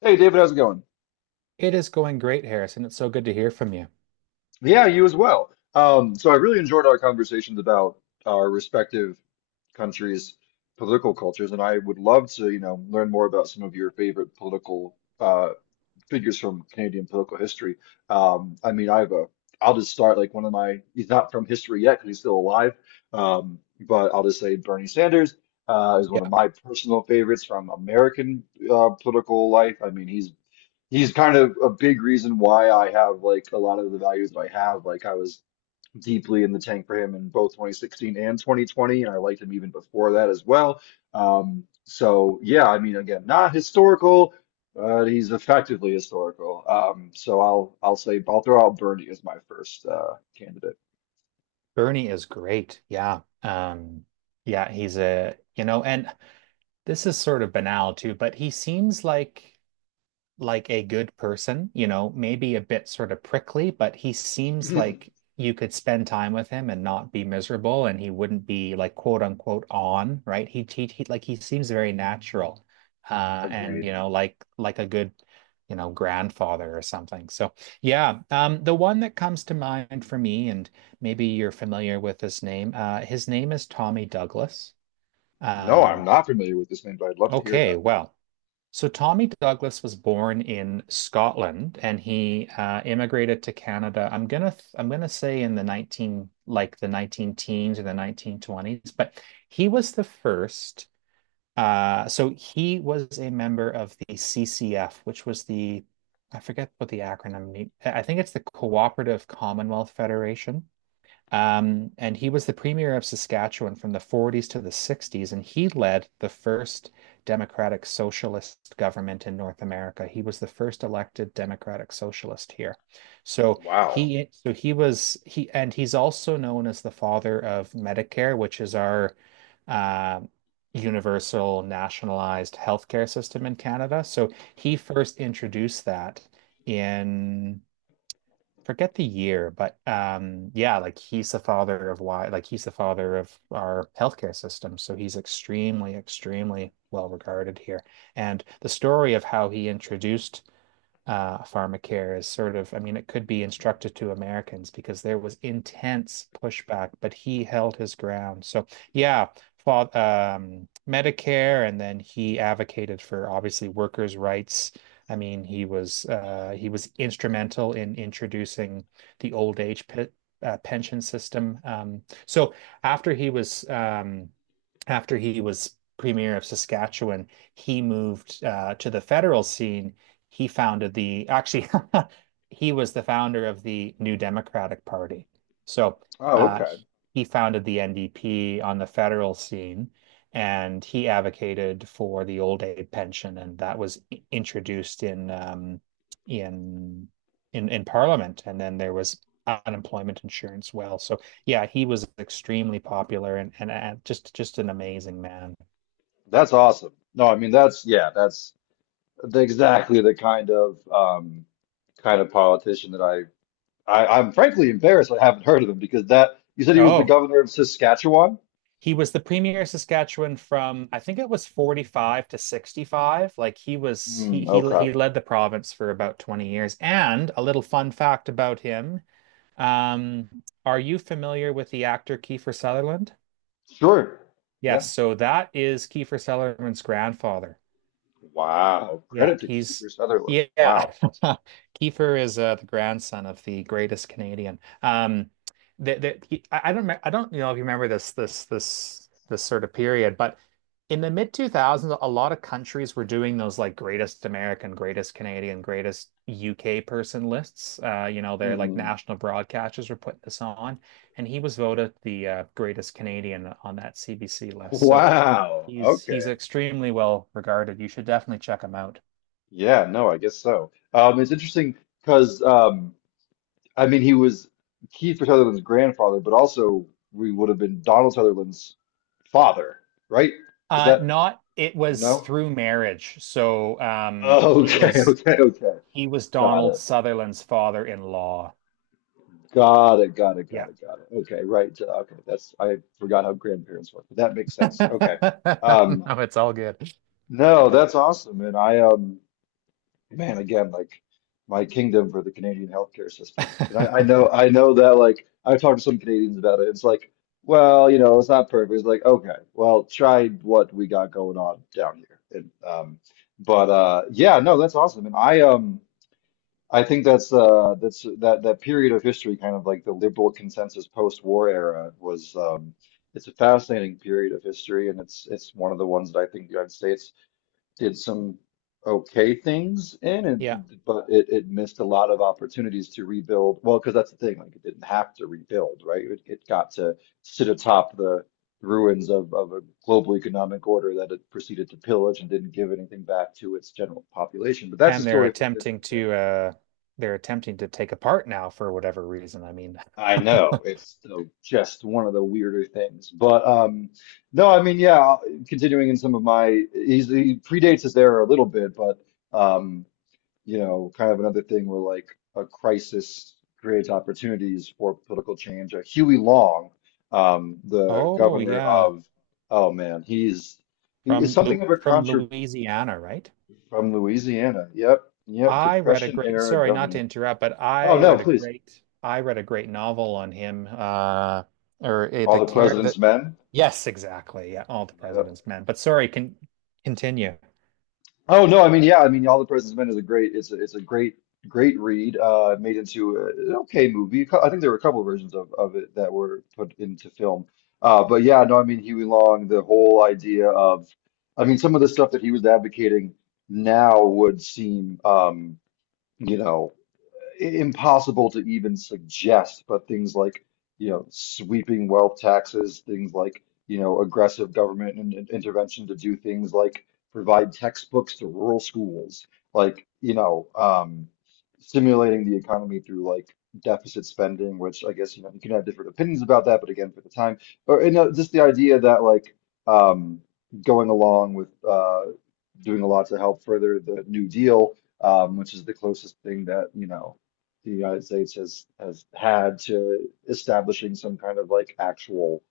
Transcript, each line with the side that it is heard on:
left: Hey David, how's it going?
right: It is going great, Harrison. It's so good to hear from you.
left: Yeah, you as well. So I really enjoyed our conversations about our respective countries' political cultures, and I would love to, you know, learn more about some of your favorite political figures from Canadian political history. I mean, I'll just start like one of my, he's not from history yet because he's still alive, but I'll just say Bernie Sanders is one of
right: Yeah,
left: my personal favorites from American political life. I mean, he's kind of a big reason why I have like a lot of the values that I have. Like I was deeply in the tank for him in both 2016 and 2020, and I liked him even before that as well. So yeah, I mean, again, not historical, but he's effectively historical. So I'll throw out Bernie as my first candidate.
right: Bernie is great. Yeah. Yeah, he's a, you know, and this is sort of banal too, but he seems like a good person, you know, maybe a bit sort of prickly, but he seems like you could spend time with him and not be miserable and he wouldn't be like quote unquote on, right? He seems very natural. And you
left: Agreed.
right: know, like a good, you know, grandfather or something. So, yeah, the one that comes to mind for me and maybe you're familiar with his name is Tommy Douglas.
left: No, I'm
right: Um
left: not familiar with this name, but I'd love to hear
right: okay,
left: about it.
right: well, so Tommy Douglas was born in Scotland and he immigrated to Canada. I'm gonna say in the 19 like the 19 teens or the 1920s, but he was the first. So he was a member of the CCF, which was the I forget what the acronym mean. I think it's the Cooperative Commonwealth Federation. And he was the premier of Saskatchewan from the 40s to the 60s, and he led the first democratic socialist government in North America. He was the first elected democratic socialist here.
left: Wow.
right: So he was he and he's also known as the father of Medicare, which is our uh, universal nationalized healthcare system in Canada. So he first introduced that in forget the year, but yeah, he's the father of our healthcare system. So he's extremely, extremely well regarded here. And the story of how he introduced pharmacare is sort of, I mean, it could be instructive to Americans because there was intense pushback, but he held his ground. So, yeah, fought, Medicare, and then he advocated for obviously workers' rights. I mean, he was instrumental in introducing the old age pe pension system. So after he was um, after he was premier of Saskatchewan, he moved to the federal scene he founded the actually he was the founder of the New Democratic Party. So
left: Oh, okay.
right: he founded the NDP on the federal scene, and he advocated for the old age pension, and that was introduced in in Parliament, and then there was unemployment insurance. Well, so yeah, he was extremely popular and just an amazing man.
left: That's awesome. No, I mean that's yeah, exactly the kind of politician that I I'm frankly embarrassed I haven't heard of him because that you said he was the
right: Oh,
left: governor of Saskatchewan?
right: he was the premier Saskatchewan from I think it was 45 to 65. Like he was
left: Hmm, okay.
right: he led the province for about 20 years. And a little fun fact about him. Are you familiar with the actor Kiefer Sutherland?
left: Sure.
right: Yes,
left: Yeah.
right: so that is Kiefer Sutherland's grandfather.
left: Wow.
right: Yeah,
left: Credit to
right: he's
left: Kiefer
right: yeah.
left: Sutherland. Wow.
right: Kiefer is the grandson of the greatest Canadian. That that he, I don't me- I don't you know if you remember this sort of period, but in the mid 2000s, a lot of countries were doing those like greatest American, greatest Canadian, greatest UK person lists. You know, they're like
left: Hmm.
right: national broadcasters were putting this on, and he was voted the greatest Canadian on that CBC list. So
left: Wow.
right: he's
left: Okay.
right: extremely well regarded. You should definitely check him out.
left: Yeah, no, I guess so. It's interesting because I mean he was Kiefer Sutherland's grandfather, but also we would have been Donald Sutherland's father, right? Is that
right: Not it was
left: no?
right: through marriage. So
left: Oh, okay, okay, okay.
right: he was
left: Got
right: Donald
left: it.
right: Sutherland's father-in-law.
left: Got it. Got it.
right: Yeah.
left: Got it. Got it. Okay, right. Okay, that's I forgot how grandparents work, but that makes sense. Okay.
right: No,
left: Um,
right: it's all good.
left: no,
right: Yeah.
left: that's awesome. And I, man, again, like my kingdom for the Canadian healthcare system. And I know I know that like I've talked to some Canadians about it. It's like, well, you know, it's not perfect. It's like, okay, well, try what we got going on down here. And, but yeah, no, that's awesome. And I I think that that period of history, kind of like the liberal consensus post-war era, was it's a fascinating period of history, and it's one of the ones that I think the United States did some okay things in,
right: Yeah.
left: and but it missed a lot of opportunities to rebuild. Well, because that's the thing, like it didn't have to rebuild, right? It got to sit atop the ruins of a global economic order that it proceeded to pillage and didn't give anything back to its general population. But that's a
right: And
left: story for a different day.
right: they're attempting to take apart now for whatever reason. I mean,
left: I know it's the, just one of the weirder things, but no, I mean, yeah. Continuing in some of my, he predates his era a little bit, but um, you know, kind of another thing where like a crisis creates opportunities for political change. Huey Long, the
right: oh
left: governor
right: yeah.
left: of, oh man, he is
right: From
left: something
right: Lu
left: of a
right: from
left: contra
right: Louisiana, right?
left: from Louisiana. Yep, yep,
right: I read a
left: Depression
right: great,
left: era
right: sorry, not to
left: governor.
right: interrupt, but
left: Oh no, please,
right: I read a great novel on him. Or
left: all
right: the
left: the
right: care that,
left: president's men.
right: yes, exactly. Yeah, All the
left: Yep.
right: President's Men. But sorry, can continue.
left: Oh no, I mean yeah, I mean All the President's Men is a great it's a great great read made into a, an okay movie. I think there were a couple of versions of it that were put into film. But yeah, no, I mean Huey Long, the whole idea of I mean some of the stuff that he was advocating now would seem you know impossible to even suggest, but things like, you know, sweeping wealth taxes, things like, you know, aggressive government and intervention to do things like provide textbooks to rural schools, like, you know, stimulating the economy through like deficit spending, which I guess, you know, you can have different opinions about that, but again, for the time, or, you know, just the idea that like, um, going along with, doing a lot to help further the New Deal, which is the closest thing that you know the United States has had to establishing some kind of like actual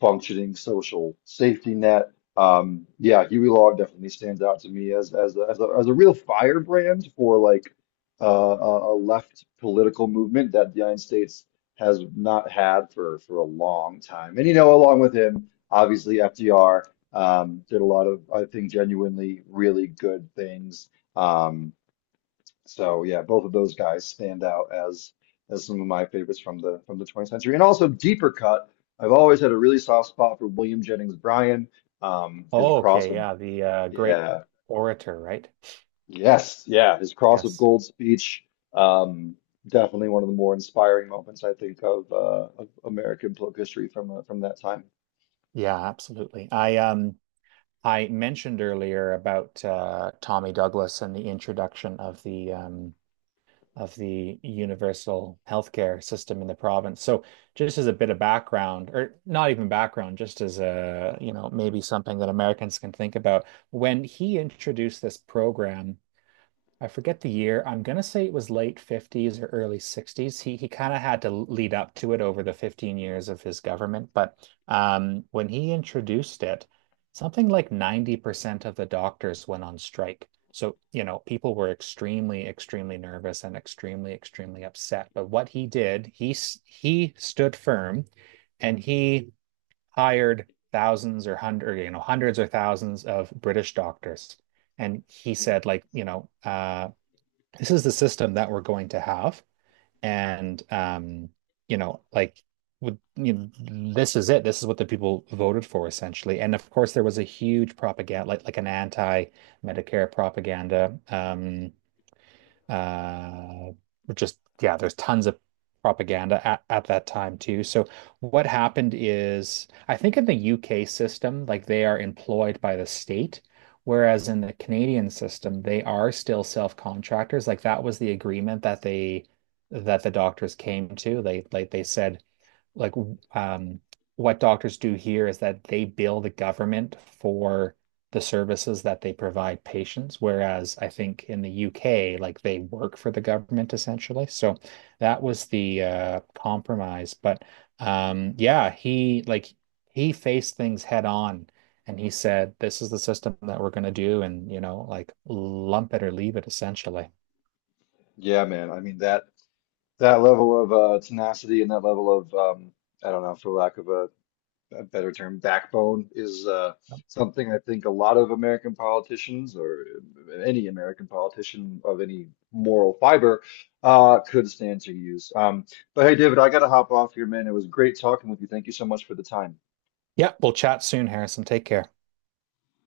left: functioning social safety net. Yeah, Huey Long definitely stands out to me as as a real firebrand for like uh, a left political movement that the United States has not had for a long time. And you know, along with him, obviously FDR did a lot of I think genuinely really good things. Um, so yeah, both of those guys stand out as some of my favorites from the 20th century. And also deeper cut, I've always had a really soft spot for William Jennings Bryan. Um, his
right: Oh,
left: cross
right: okay,
left: of
right: yeah, the great
left: yeah,
right: orator, right?
left: yes, yeah, his cross of
right: Yes.
left: gold speech. Um, Definitely one of the more inspiring moments I think of American political history from that time.
right: Yeah, absolutely. I mentioned earlier about Tommy Douglas and the introduction of the of the universal healthcare system in the province. So just as a bit of background, or not even background, just as a, you know, maybe something that Americans can think about, when he introduced this program I forget the year. I'm gonna say it was late 50s or early 60s. He kind of had to lead up to it over the 15 years of his government, but when he introduced it, something like 90% of the doctors went on strike. So, you know, people were extremely, extremely nervous and extremely, extremely upset. But what he did, he stood firm and he hired thousands or hundred, you know, hundreds or thousands of British doctors. And he
left: Hmm.
right: said, like, you know, this is the system that we're going to have. And you know, like with, you know, this is it. This is what the people voted for essentially. And of course, there was a huge propaganda, like an anti-Medicare propaganda uh, just yeah, there's tons of propaganda at that time too. So what happened is I think in the UK system, like they are employed by the state, whereas in the Canadian system, they are still self-contractors. Like that was the agreement that the doctors came to. They like they said like um, what doctors do here is that they bill the government for the services that they provide patients, whereas I think in the UK, like they work for the government essentially. So that was the compromise. But yeah, he faced things head on. And he said, "This is the system that we're going to do, and you know, like lump it or leave it, essentially."
left: Yeah, man. I mean that that level of tenacity and that level of I don't know, for lack of a better term, backbone is something I think a lot of American politicians or any American politician of any moral fiber could stand to use. But hey, David, I got to hop off here, man. It was great talking with you. Thank you so much for the time.
right: Yeah, we'll chat soon, Harrison. Take care.